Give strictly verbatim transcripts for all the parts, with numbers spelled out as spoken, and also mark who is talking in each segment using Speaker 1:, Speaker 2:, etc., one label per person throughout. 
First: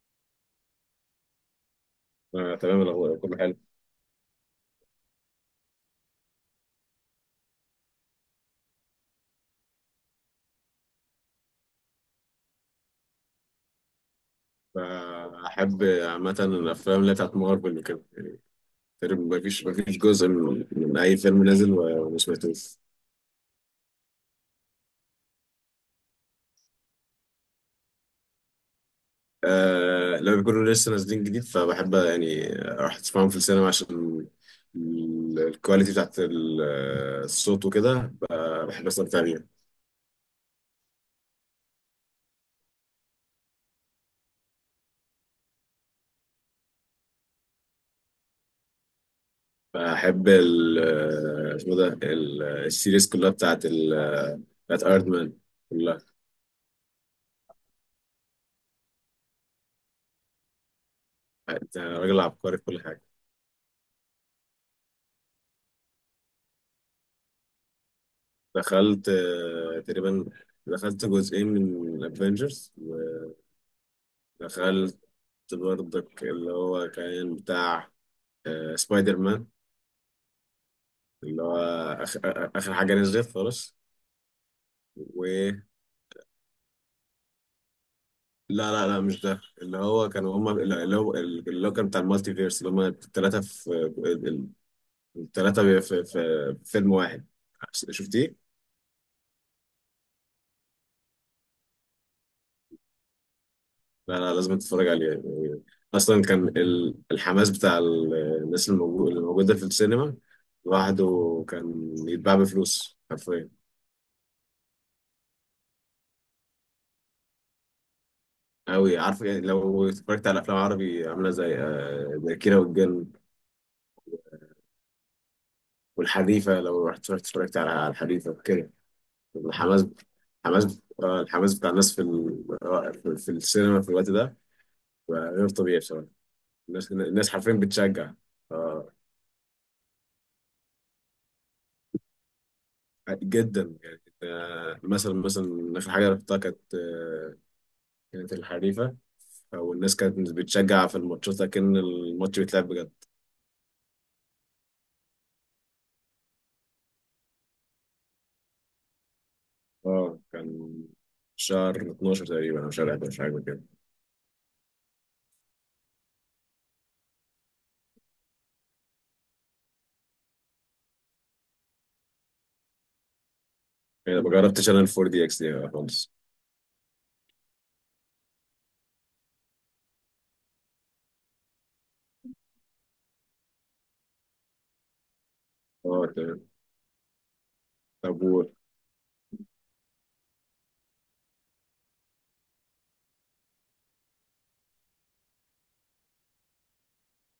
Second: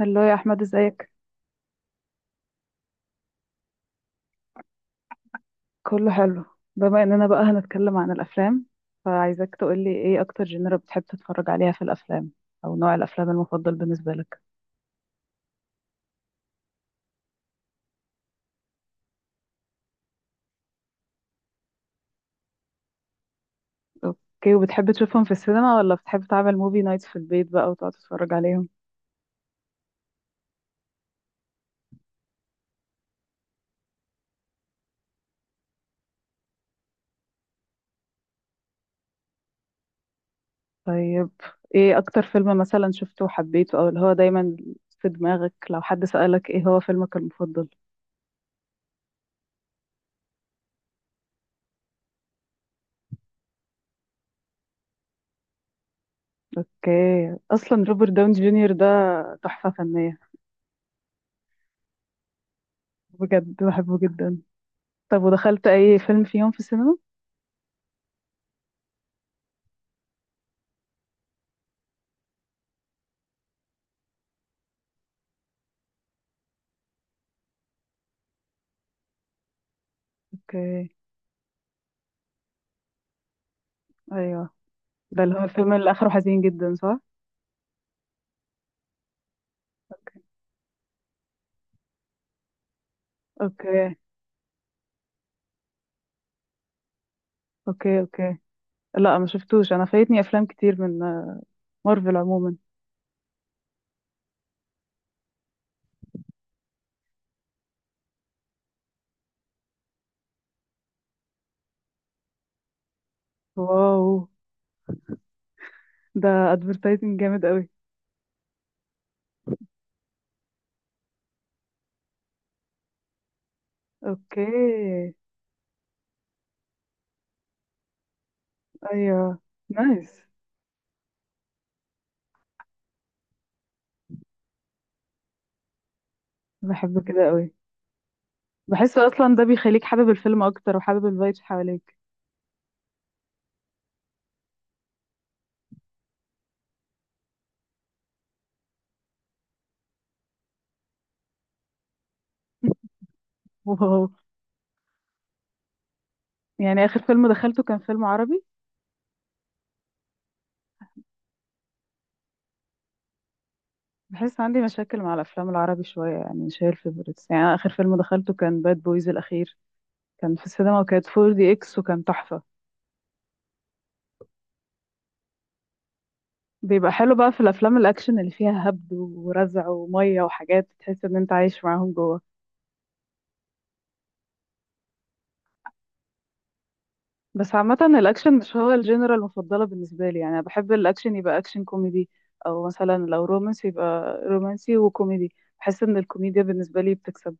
Speaker 1: هلو يا احمد، ازيك؟
Speaker 2: آه، تمام الأخبار كله حلو.
Speaker 1: كله حلو. بما اننا بقى هنتكلم عن الافلام، فعايزاك تقولي ايه اكتر جنرا بتحب تتفرج عليها في الافلام، او نوع الافلام المفضل بالنسبه لك.
Speaker 2: بحب عامة الأفلام اللي بتاعت مارفل وكده يعني. تقريبا مفيش مفيش جزء من, من أي فيلم نازل و- وما سمعتوش.
Speaker 1: اوكي، وبتحب تشوفهم في السينما ولا بتحب تعمل موفي نايت في البيت بقى وتقعد تتفرج عليهم؟
Speaker 2: آه، لما بيكونوا لسه نازلين جديد، فبحب يعني أروح أسمعهم في السينما عشان ال- الكواليتي بتاعت ال- الصوت وكده. ب- بحب أستمتع بيها.
Speaker 1: طيب، ايه اكتر فيلم مثلا شفته وحبيته، او اللي هو دايما في دماغك لو حد سألك ايه هو فيلمك المفضل؟
Speaker 2: بحب ال اسمه ده ال- السيريز كلها بتاعت ال- بتاعت أيرون مان كلها.
Speaker 1: اوكي، اصلا روبرت داون جونيور ده تحفة فنية.
Speaker 2: أنت راجل عبقري في كل حاجة.
Speaker 1: بجد بحبه جدا. طب ودخلت اي فيلم فيهم في السينما؟
Speaker 2: دخلت، آه، تقريبا دخلت جزئين من الافنجرز. ودخلت برضك اللي هو كان بتاع، آه، سبايدر مان،
Speaker 1: اوكي.
Speaker 2: اللي هو آخ- آه، اخر حاجه نزلت خالص.
Speaker 1: ايوه، ده
Speaker 2: و...
Speaker 1: اللي هو الفيلم اللي اخره حزين جدا صح؟
Speaker 2: لا لا لا، مش ده، اللي هو
Speaker 1: اوكي،
Speaker 2: كانوا هما اللي هو اللي هو كان بتاع المالتي فيرس، اللي هما الثلاثه في
Speaker 1: اوكي.
Speaker 2: الثلاثه في, في, في فيلم واحد.
Speaker 1: اوكي، اوكي.
Speaker 2: شفتيه؟
Speaker 1: لا، ما شفتوش. انا فايتني افلام كتير من آه، مارفل عموما.
Speaker 2: لا لا، لازم تتفرج عليه يعني. اصلا كان ال- الحماس بتاع ال- الناس الموجو- اللي موجوده في السينما لوحده كان يتباع بفلوس حرفيا.
Speaker 1: واو، ده ادفرتايزنج جامد قوي.
Speaker 2: أوي عارف يعني، لو اتفرجت على أفلام عربي عاملة زي، آه، زي كيرة والجن
Speaker 1: اوكي.
Speaker 2: والحريفة، لو رحت اتفرجت اتفرجت على على الحريفة كده،
Speaker 1: ايوه.
Speaker 2: الحماس.
Speaker 1: نايس.
Speaker 2: الحماس آه، الحماس بتاع الناس في ال- آه، في في السينما في الوقت ده بقى غير طبيعي بصراحة. الناس
Speaker 1: بحبه كده
Speaker 2: الناس
Speaker 1: قوي.
Speaker 2: حرفيا بتشجع. آه،
Speaker 1: بحس اصلا ده بيخليك حابب الفيلم اكتر وحابب الفايبس حواليك.
Speaker 2: جدا يعني، آه، مثلا مثلا اخر حاجه رحتها كانت، آه، كانت الحريفه. والناس كانت بتشجع في الماتشات لكن الماتش بيتلعب بجد.
Speaker 1: واو. يعني اخر فيلم دخلته كان فيلم عربي.
Speaker 2: اه، كان شهر اتناشر تقريبا او شهر حداشر حاجه كده.
Speaker 1: بحس عندي مشاكل مع الافلام العربي شويه، يعني مش هي الفيفوريتس. يعني أنا اخر فيلم دخلته كان باد بويز الاخير، كان في السينما وكانت فور دي اكس وكان تحفه.
Speaker 2: يعني ما جربتش انا الفور دي اكس دي خالص.
Speaker 1: بيبقى حلو بقى في الافلام الاكشن اللي فيها هبد ورزع وميه وحاجات تحس ان انت عايش معاهم جوه.
Speaker 2: اه تمام.
Speaker 1: بس عامه
Speaker 2: طب،
Speaker 1: الاكشن
Speaker 2: و-
Speaker 1: مش هو الجنرال المفضله بالنسبه لي، يعني انا بحب الاكشن يبقى اكشن كوميدي، او مثلا لو رومانسي يبقى رومانسي وكوميدي. بحس ان الكوميديا بالنسبه لي بتكسب.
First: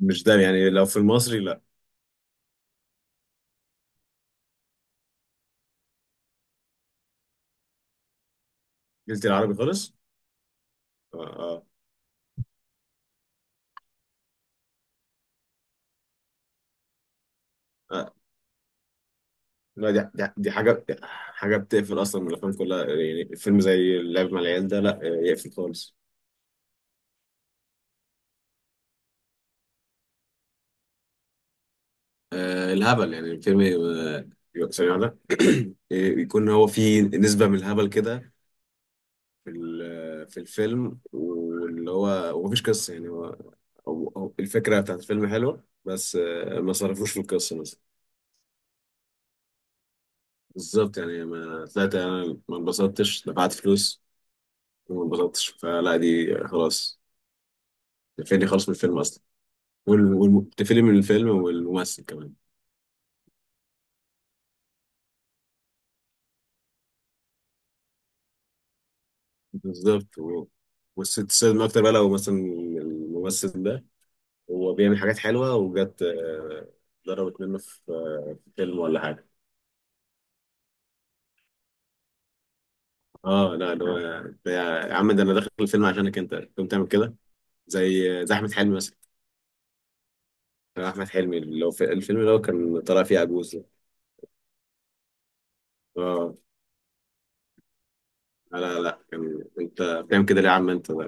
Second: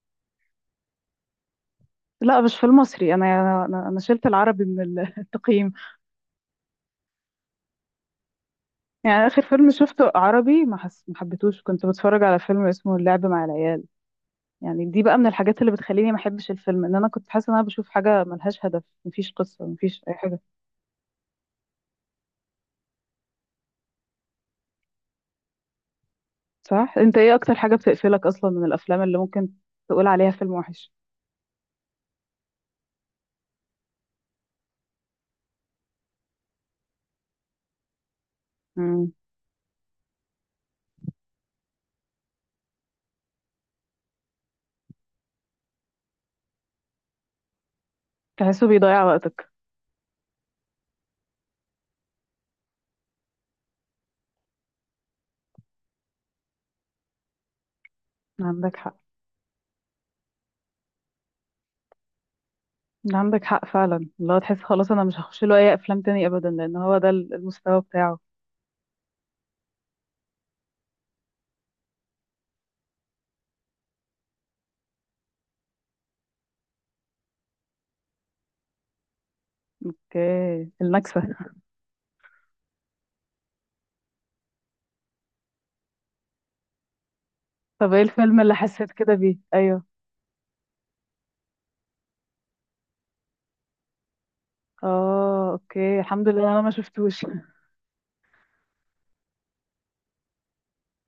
Speaker 2: مش ده يعني، لو في المصري، لا،
Speaker 1: لا، مش في المصري. انا انا انا شلت العربي من ال- التقييم. يعني
Speaker 2: قلت
Speaker 1: اخر
Speaker 2: العربي
Speaker 1: فيلم
Speaker 2: خالص.
Speaker 1: شفته عربي ما حس... ما
Speaker 2: اه
Speaker 1: حبيتهوش.
Speaker 2: اه.
Speaker 1: كنت بتفرج على فيلم اسمه اللعب مع العيال. يعني دي بقى من الحاجات اللي بتخليني ما احبش الفيلم، ان انا كنت حاسه ان انا بشوف
Speaker 2: آه.
Speaker 1: حاجه ملهاش هدف، مفيش قصه،
Speaker 2: لا،
Speaker 1: مفيش
Speaker 2: دي
Speaker 1: اي
Speaker 2: دي
Speaker 1: حاجه.
Speaker 2: دي حاجه دي حاجه بتقفل اصلا من الافلام كلها، يعني فيلم زي اللعب مع العيال ده لا يقفل خالص.
Speaker 1: صح، انت ايه اكتر حاجه بتقفلك اصلا من الافلام اللي ممكن تقول عليها فيلم وحش؟
Speaker 2: آه، الهبل يعني، الفيلم يبقى يبقى ثانية واحدة يكون هو فيه نسبة من الهبل كده
Speaker 1: امم
Speaker 2: في ال- آه، في الفيلم، واللي هو ومفيش قصة، يعني هو هو- هو الفكرة بتاعت الفيلم حلوة، بس آه، ما صرفوش في القصة مثلا.
Speaker 1: تحسه بيضيع وقتك.
Speaker 2: بالظبط، يعني ما طلعت أنا، ما انبسطتش، دفعت فلوس وما انبسطتش، فلا دي خلاص، تقفلني خالص من
Speaker 1: عندك
Speaker 2: الفيلم
Speaker 1: حق.
Speaker 2: أصلا. وال- وال- تقفلني من الفيلم والممثل كمان.
Speaker 1: عندك حق فعلا، اللي هو تحس خلاص انا مش هخش له اي افلام تاني ابدا لان هو ده المستوى بتاعه.
Speaker 2: بالظبط، و- والست تستخدم أكتر بقى، لو مثلا الممثل ده هو بيعمل حاجات حلوه وجت، آه، ضربت منه في، آه، في فيلم ولا حاجه.
Speaker 1: اوكي، النكسه.
Speaker 2: اه لا، ده هو- ده، يا عم، ده انا داخل الفيلم عشانك انت تقوم تعمل كده؟
Speaker 1: طب ايه
Speaker 2: زي زي
Speaker 1: الفيلم
Speaker 2: احمد
Speaker 1: اللي
Speaker 2: حلمي
Speaker 1: حسيت
Speaker 2: مثلا.
Speaker 1: كده بيه؟ ايوه.
Speaker 2: كان احمد حلمي اللي هو في الفيلم اللي هو كان طالع فيه عجوز ده.
Speaker 1: اه اوكي، الحمد
Speaker 2: اه.
Speaker 1: لله انا ما شفتوش.
Speaker 2: لا لا لا، كان انت بتعمل كده ليه يا عم انت، ده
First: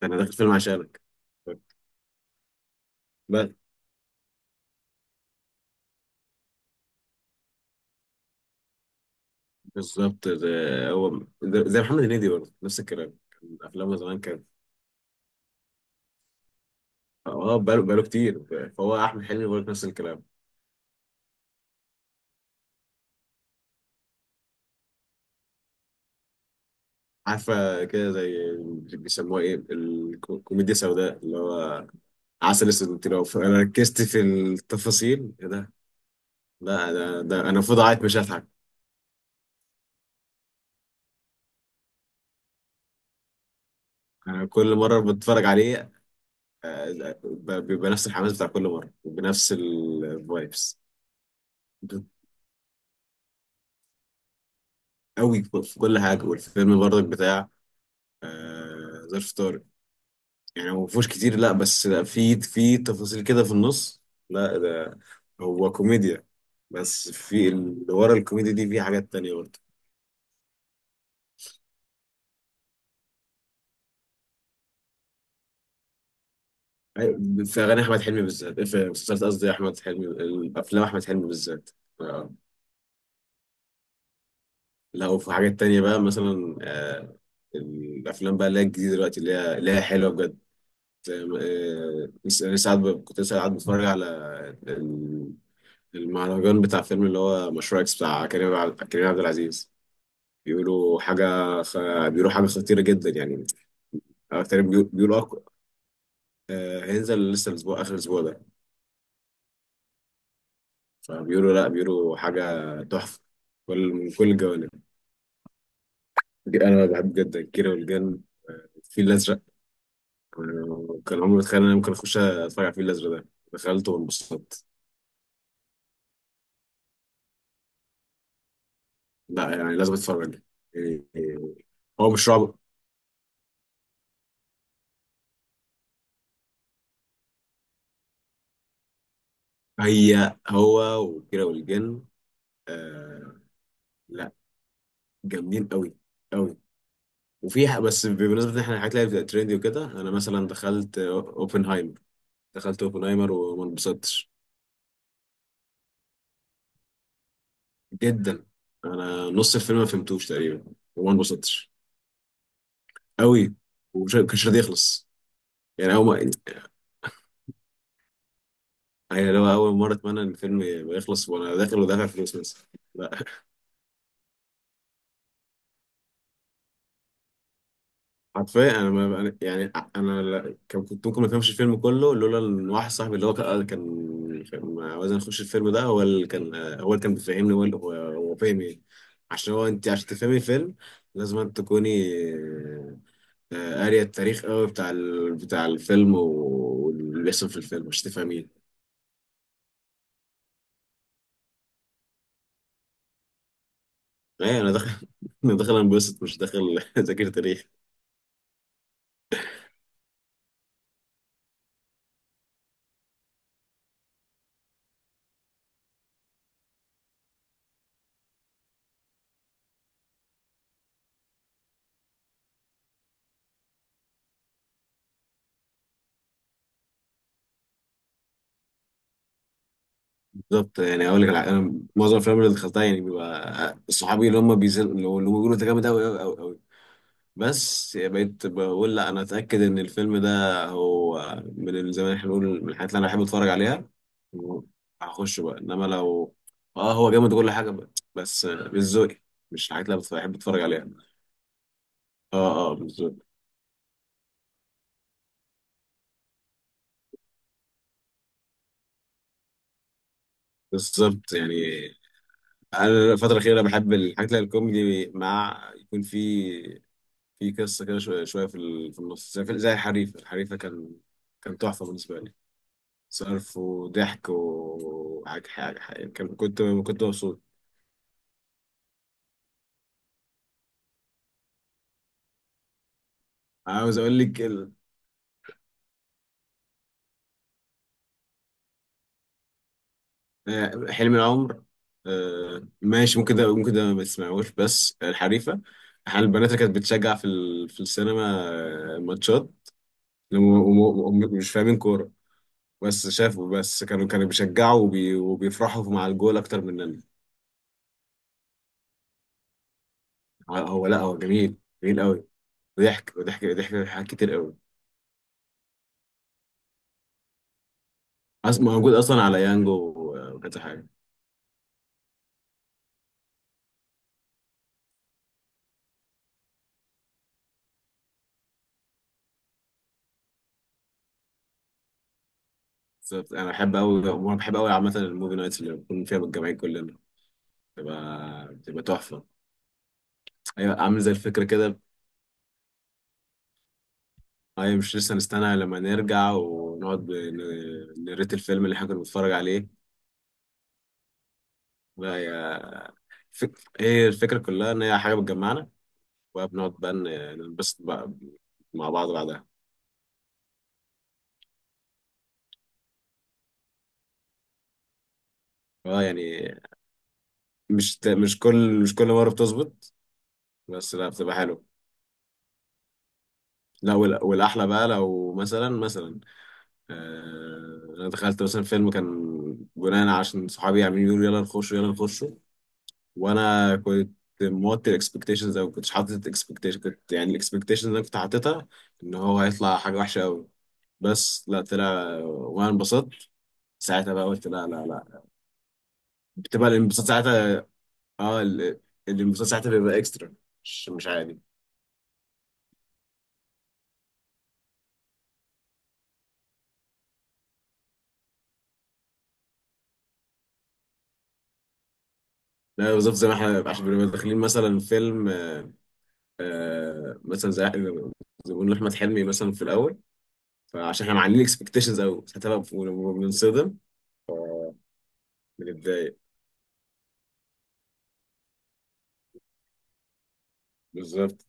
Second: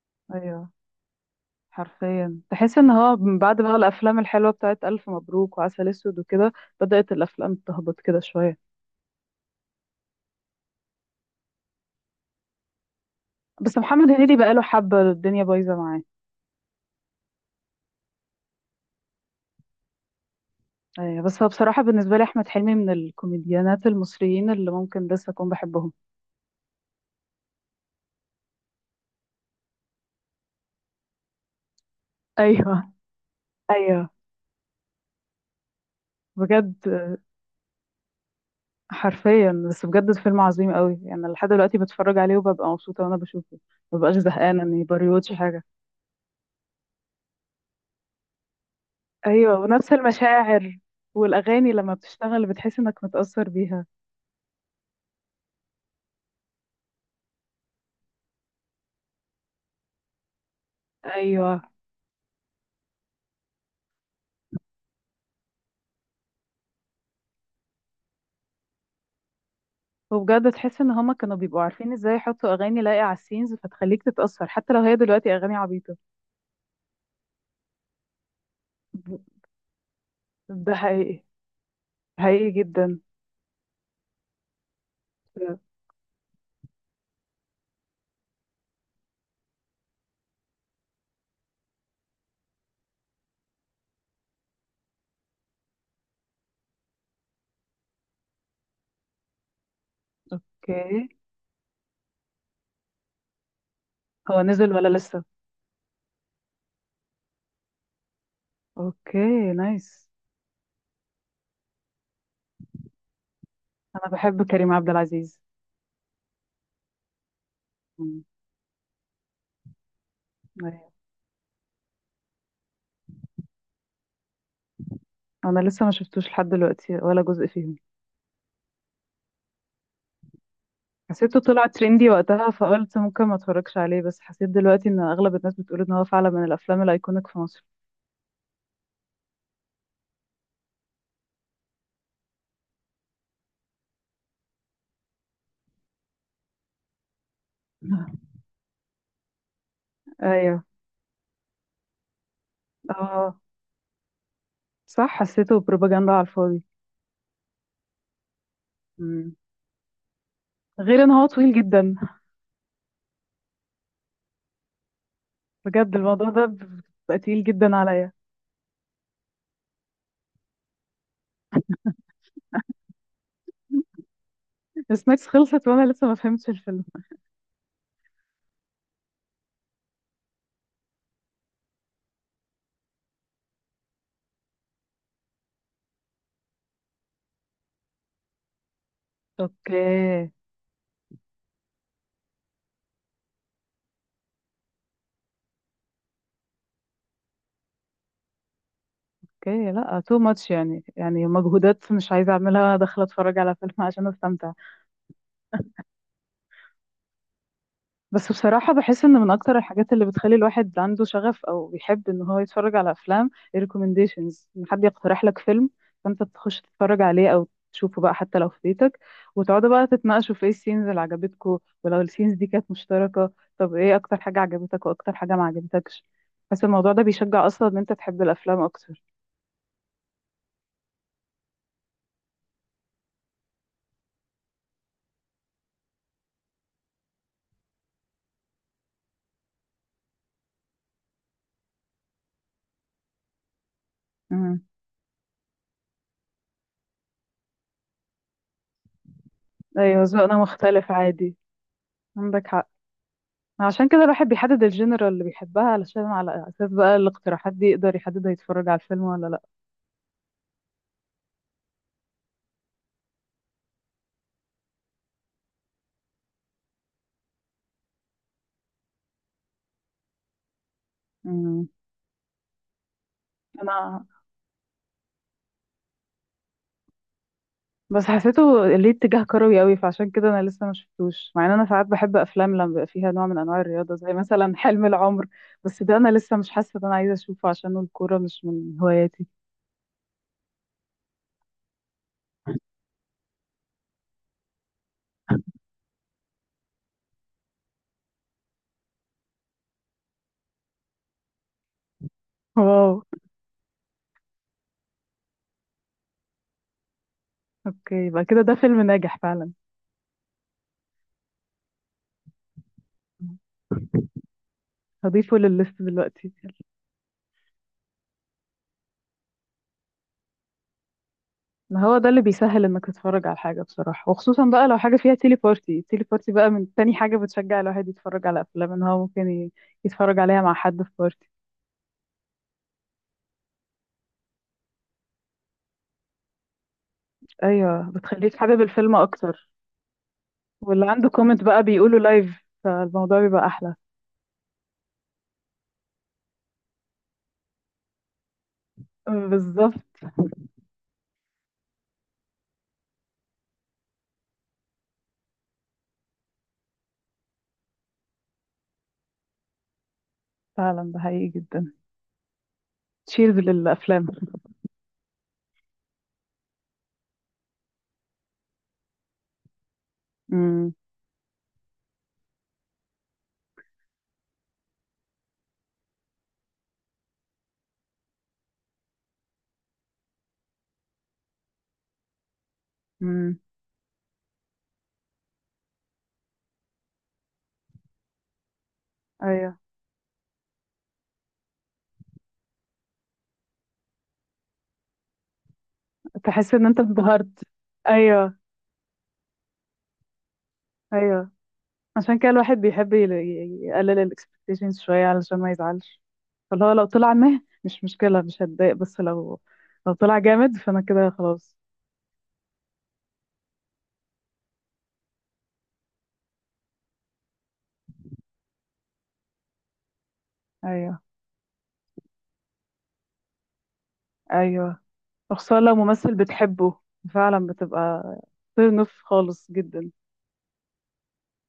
Speaker 2: ده انا داخل الفيلم
Speaker 1: ايوه.
Speaker 2: عشانك.
Speaker 1: حرفيا تحس ان هو من
Speaker 2: بس.
Speaker 1: بعد بقى الافلام الحلوه بتاعت الف مبروك وعسل اسود وكده بدات الافلام تهبط كده شويه.
Speaker 2: بالظبط ده، هو ده- زي محمد هنيدي برضه نفس الكلام، كان
Speaker 1: بس
Speaker 2: افلامه
Speaker 1: محمد
Speaker 2: زمان
Speaker 1: هنيدي
Speaker 2: كانت.
Speaker 1: بقى له حبه الدنيا بايظه معاه.
Speaker 2: اه، بقاله بقاله كتير. فهو احمد حلمي برضه نفس الكلام.
Speaker 1: أيوة، بس هو بصراحه بالنسبه لي احمد حلمي من الكوميديانات المصريين اللي ممكن لسه اكون بحبهم.
Speaker 2: عارفة كده، زي، بيسموها ايه، الكوميديا السوداء، اللي هو عسل اسود
Speaker 1: ايوه.
Speaker 2: وانتي فانا، ركزت
Speaker 1: ايوه.
Speaker 2: في التفاصيل ايه ده.
Speaker 1: بجد.
Speaker 2: لا ده, ده انا المفروض اعيط مش هضحك.
Speaker 1: حرفيا، بس بجد فيلم عظيم قوي. يعني لحد دلوقتي بتفرج عليه وببقى مبسوطه وانا بشوفه، ما ببقاش
Speaker 2: انا
Speaker 1: زهقانه
Speaker 2: كل
Speaker 1: اني
Speaker 2: مرة
Speaker 1: بريوتش
Speaker 2: بتفرج
Speaker 1: حاجه.
Speaker 2: عليه، آه، ب- بيبقى نفس الحماس بتاع كل مرة بنفس
Speaker 1: ايوه، ونفس المشاعر.
Speaker 2: الفايبس
Speaker 1: والاغاني لما بتشتغل بتحس انك متاثر بيها.
Speaker 2: قوي في كل حاجة. والفيلم برضك بتاع آه، ظرف طارق. يعني هو مفهوش كتير، لا،
Speaker 1: ايوه.
Speaker 2: بس لا، في في تفاصيل كده في النص. لا ده هو كوميديا، بس في اللي ورا الكوميديا دي في حاجات تانية برضه.
Speaker 1: وبجد تحس ان هما كانوا بيبقوا عارفين ازاي يحطوا اغاني لايقه على السينز فتخليك تتاثر حتى لو هي دلوقتي اغاني عبيطه.
Speaker 2: أي- في أغاني أحمد حلمي بالذات في
Speaker 1: ب-
Speaker 2: مسلسلات، قصدي أحمد حلمي
Speaker 1: ده
Speaker 2: الأفلام، أحمد
Speaker 1: حقيقي.
Speaker 2: حلمي بالذات. آه.
Speaker 1: حقيقي جدا.
Speaker 2: لا، وفي حاجات تانية بقى مثلا، آه، الأفلام بقى اللي هي الجديدة دلوقتي، اللي هي اللي هي حلوة بجد. آه، لسه لسه قاعد، ب- كنت لسه قاعد بتفرج على ال- المهرجان بتاع فيلم اللي هو مشروع إكس بتاع كريم عبد كريم عبد العزيز. بيقولوا
Speaker 1: اوكي،
Speaker 2: حاجة، خ... بيقولوا حاجة خطيرة جدا يعني.
Speaker 1: هو
Speaker 2: آه، تقريبا
Speaker 1: نزل ولا
Speaker 2: بيقول- بيقولوا
Speaker 1: لسه؟
Speaker 2: أك... آه، هينزل لسه الأسبوع آخر الأسبوع ده.
Speaker 1: اوكي. نايس.
Speaker 2: فبيقولوا لا، بيقولوا حاجة تحفة، كل
Speaker 1: انا
Speaker 2: من كل
Speaker 1: بحب
Speaker 2: الجوانب.
Speaker 1: كريم عبد العزيز.
Speaker 2: دي أنا بحب جدا كيرة والجن،
Speaker 1: مم.
Speaker 2: الفيل الأزرق.
Speaker 1: أيوة.
Speaker 2: آه، كان عمري ما أتخيل إن أنا ممكن أخش أتفرج على الفيل الأزرق ده. دخلته وانبسطت.
Speaker 1: انا لسه ما شفتوش لحد دلوقتي ولا جزء فيهم.
Speaker 2: لا، يعني لازم أتفرج يعني.
Speaker 1: حسيته طلع ترندي
Speaker 2: هو مش
Speaker 1: وقتها
Speaker 2: رعب،
Speaker 1: فقلت ممكن ما اتفرجش عليه، بس حسيت دلوقتي ان اغلب الناس بتقول ان هو فعلا من الافلام الايكونيك في مصر.
Speaker 2: هي هو وكيرة والجن، آه، لا، جامدين قوي. وفي ح- بس بمناسبة ان احنا الحاجات اللي هي بتبقى ترندي وكده، انا مثلا
Speaker 1: ايوه.
Speaker 2: دخلت اوبنهايمر. دخلت اوبنهايمر
Speaker 1: اه
Speaker 2: وما انبسطتش
Speaker 1: صح، حسيته بروباجندا على الفاضي.
Speaker 2: جدا. انا
Speaker 1: مم.
Speaker 2: نص الفيلم ما فهمتوش تقريبا.
Speaker 1: غير ان
Speaker 2: وما
Speaker 1: هو طويل
Speaker 2: انبسطتش
Speaker 1: جدا.
Speaker 2: قوي، ومش كانش راضي يخلص. يعني
Speaker 1: بجد
Speaker 2: اول ما،
Speaker 1: الموضوع ده بقى تقيل جدا عليا.
Speaker 2: يعني لو اول مرة اتمنى ان الفيلم يبقى يخلص وانا داخل ودافع فلوس مثلا.
Speaker 1: السناكس خلصت وانا لسه ما فهمتش الفيلم.
Speaker 2: حرفيا انا ما أنا- يعني انا لا- كان- كنت ممكن ما افهمش الفيلم كله، لولا ان واحد صاحبي اللي هو كان كان كان عاوز نخش الفيلم ده، هو اللي كان، هو اللي كان بيفهمني، هو اللي- هو هو فاهم ايه. عشان هو انت عشان
Speaker 1: اوكي،
Speaker 2: تفهمي الفيلم لازم أن تكوني، آه، قارية التاريخ قوي بتاع، ال... بتاع الفيلم، و- واللي بيحصل في الفيلم مش تفهميه.
Speaker 1: اوكي. لا تو ماتش، يعني يعني مجهودات مش عايزه اعملها داخله اتفرج على فيلم عشان استمتع.
Speaker 2: ايه، انا داخل انا داخل انبسط مش داخل اذاكر تاريخ.
Speaker 1: بس بصراحة بحس ان من اكتر الحاجات اللي بتخلي الواحد عنده شغف او بيحب ان هو يتفرج على افلام الريكومنديشنز، ان حد يقترح لك فيلم فانت تخش تتفرج عليه او تشوفه بقى حتى لو في بيتك، وتقعدوا بقى تتناقشوا في ايه السينز اللي عجبتكوا ولو السينز دي كانت مشتركة. طب ايه اكتر حاجة عجبتك واكتر حاجة ما عجبتكش؟ بس الموضوع ده بيشجع اصلا ان انت تحب الافلام اكتر.
Speaker 2: بالظبط، يعني اقول لك، على- انا معظم الافلام اللي دخلتها يعني بيبقى صحابي اللي هم، بيزن... اللي هم بيقولوا انت جامد قوي قوي قوي. بس بقيت بقول، لا، انا اتاكد ان الفيلم ده هو، من زي ما احنا بنقول، من الحاجات اللي انا بحب اتفرج عليها،
Speaker 1: امم.
Speaker 2: هخش بقى. انما لو، اه، هو جامد وكل حاجه بقى، بس مش ذوقي، مش الحاجات اللي
Speaker 1: ايوه،
Speaker 2: أنا بحب
Speaker 1: ذوقنا
Speaker 2: اتفرج عليها.
Speaker 1: مختلف عادي.
Speaker 2: اه
Speaker 1: عندك حق.
Speaker 2: اه بالظبط.
Speaker 1: عشان كده الواحد بيحدد الجنرال اللي بيحبها علشان على اساس بقى الاقتراحات دي يقدر يحدد هيتفرج على الفيلم ولا لا.
Speaker 2: بالظبط، يعني انا الفتره الاخيره بحب الحاجات اللي هي الكوميدي، مع يكون في، في قصه كده شويه شويه في، ال- في النص، زي، في- زي الحريفه. الحريفه كان كان
Speaker 1: امم.
Speaker 2: تحفه بالنسبه لي، صرف
Speaker 1: انا
Speaker 2: وضحك وحاجة حاجة حاجة، كان- كنت كنت مبسوط.
Speaker 1: بس حسيته ليه اتجاه كروي قوي فعشان كده انا لسه ما شفتوش، مع ان انا ساعات بحب افلام لما بيبقى فيها نوع من انواع الرياضه
Speaker 2: عاوز
Speaker 1: زي
Speaker 2: أقول لك
Speaker 1: مثلا
Speaker 2: ال-
Speaker 1: حلم العمر. بس ده انا لسه مش حاسه ان انا عايزه اشوفه عشان الكوره مش من هواياتي.
Speaker 2: آه، حلم العمر. آه، ماشي، ممكن ده ممكن ده ما تسمعوش، بس الحريفة، احنا البنات اللي كانت بتشجع في، ال- في السينما، آه، ماتشات، لما- وم- وم- مش فاهمين كورة،
Speaker 1: واو.
Speaker 2: بس شافوا، بس كانوا كانوا بيشجعوا وبي وبيفرحوا مع الجول أكتر مننا.
Speaker 1: اوكي، يبقى كده ده فيلم ناجح فعلا.
Speaker 2: هو، هو لا، هو جميل، جميل قوي. وضحك وضحك وضحك، حاجات كتير قوي.
Speaker 1: هضيفه للليست دلوقتي.
Speaker 2: أصلا موجود أصلا على يانجو، آه، وكذا حاجة.
Speaker 1: ما هو ده اللي بيسهل انك تتفرج على حاجة بصراحة، وخصوصا بقى لو حاجة فيها تيلي بارتي. تيلي بارتي بقى من تاني حاجة بتشجع الواحد يتفرج على افلام، ان هو ممكن ي- يتفرج عليها مع حد في بارتي.
Speaker 2: بالظبط، انا بحب قوي، وانا بحب قوي عامه الموفي نايتس اللي بنكون فيها متجمعين كلنا،
Speaker 1: ايوه، بتخليك
Speaker 2: بتبقى
Speaker 1: حابب
Speaker 2: بتبقى
Speaker 1: الفيلم
Speaker 2: تحفه.
Speaker 1: اكتر.
Speaker 2: ايوه،
Speaker 1: واللي
Speaker 2: عامل
Speaker 1: عنده
Speaker 2: زي
Speaker 1: كومنت
Speaker 2: الفكره
Speaker 1: بقى
Speaker 2: كده.
Speaker 1: بيقوله لايف فالموضوع بيبقى احلى.
Speaker 2: ايوه، مش لسه نستنى لما نرجع ونقعد ن- نريت الفيلم اللي احنا كنا بنتفرج
Speaker 1: بالظبط.
Speaker 2: عليه. لا، هي، فك... هي الفكره كلها، ان هي حاجه بتجمعنا، وبنقعد بقى ن- ننبسط بقى مع بعض بعدها.
Speaker 1: فعلا ده حقيقي جدا. تشيرز للافلام.
Speaker 2: اه يعني، مش ت- مش كل مش كل مره بتظبط،
Speaker 1: امم.
Speaker 2: بس لا، بتبقى حلو. لا، وال- والاحلى بقى، لو مثلا مثلا، آه، انا دخلت مثلا فيلم كان بناء عشان صحابي عاملين يقولوا يلا نخشه يلا نخشه،
Speaker 1: امم.
Speaker 2: وانا كنت موطي الاكسبكتيشنز، او كنتش حاطط الاكسبكتيشن، كنت يعني الاكسبكتيشن اللي انا كنت حاططها ان هو
Speaker 1: ايوه،
Speaker 2: هيطلع حاجه وحشه قوي. بس لا، طلع وانا انبسطت. ساعتها بقى قلت، لا لا لا،
Speaker 1: تحس ان
Speaker 2: بتبقى
Speaker 1: انت
Speaker 2: الانبساط
Speaker 1: انبهرت.
Speaker 2: ساعتها.
Speaker 1: ايوه.
Speaker 2: اه، ال- الانبساط ساعتها بيبقى اكسترا، مش مش
Speaker 1: ايوه،
Speaker 2: عادي.
Speaker 1: عشان كده الواحد بيحب ي- ي- يقلل الاكسبكتيشنز شوية علشان ما يزعلش. فاللي هو لو طلع مه مش مشكلة مش هتضايق، بس لو لو طلع جامد فانا كده خلاص.
Speaker 2: لا بالظبط، زي ما احنا عشان بنبقى داخلين مثلا فيلم، آه مثلا، زي زي ما بنقول احمد حلمي مثلا في الاول،
Speaker 1: ايوه.
Speaker 2: فعشان احنا معلين اكسبكتيشنز قوي، ساعتها بقى بننصدم،
Speaker 1: ايوه، وخصوصا لو ممثل
Speaker 2: بنتضايق.
Speaker 1: بتحبه. فعلا بتبقى ترن اوف خالص جدا.
Speaker 2: بالظبط.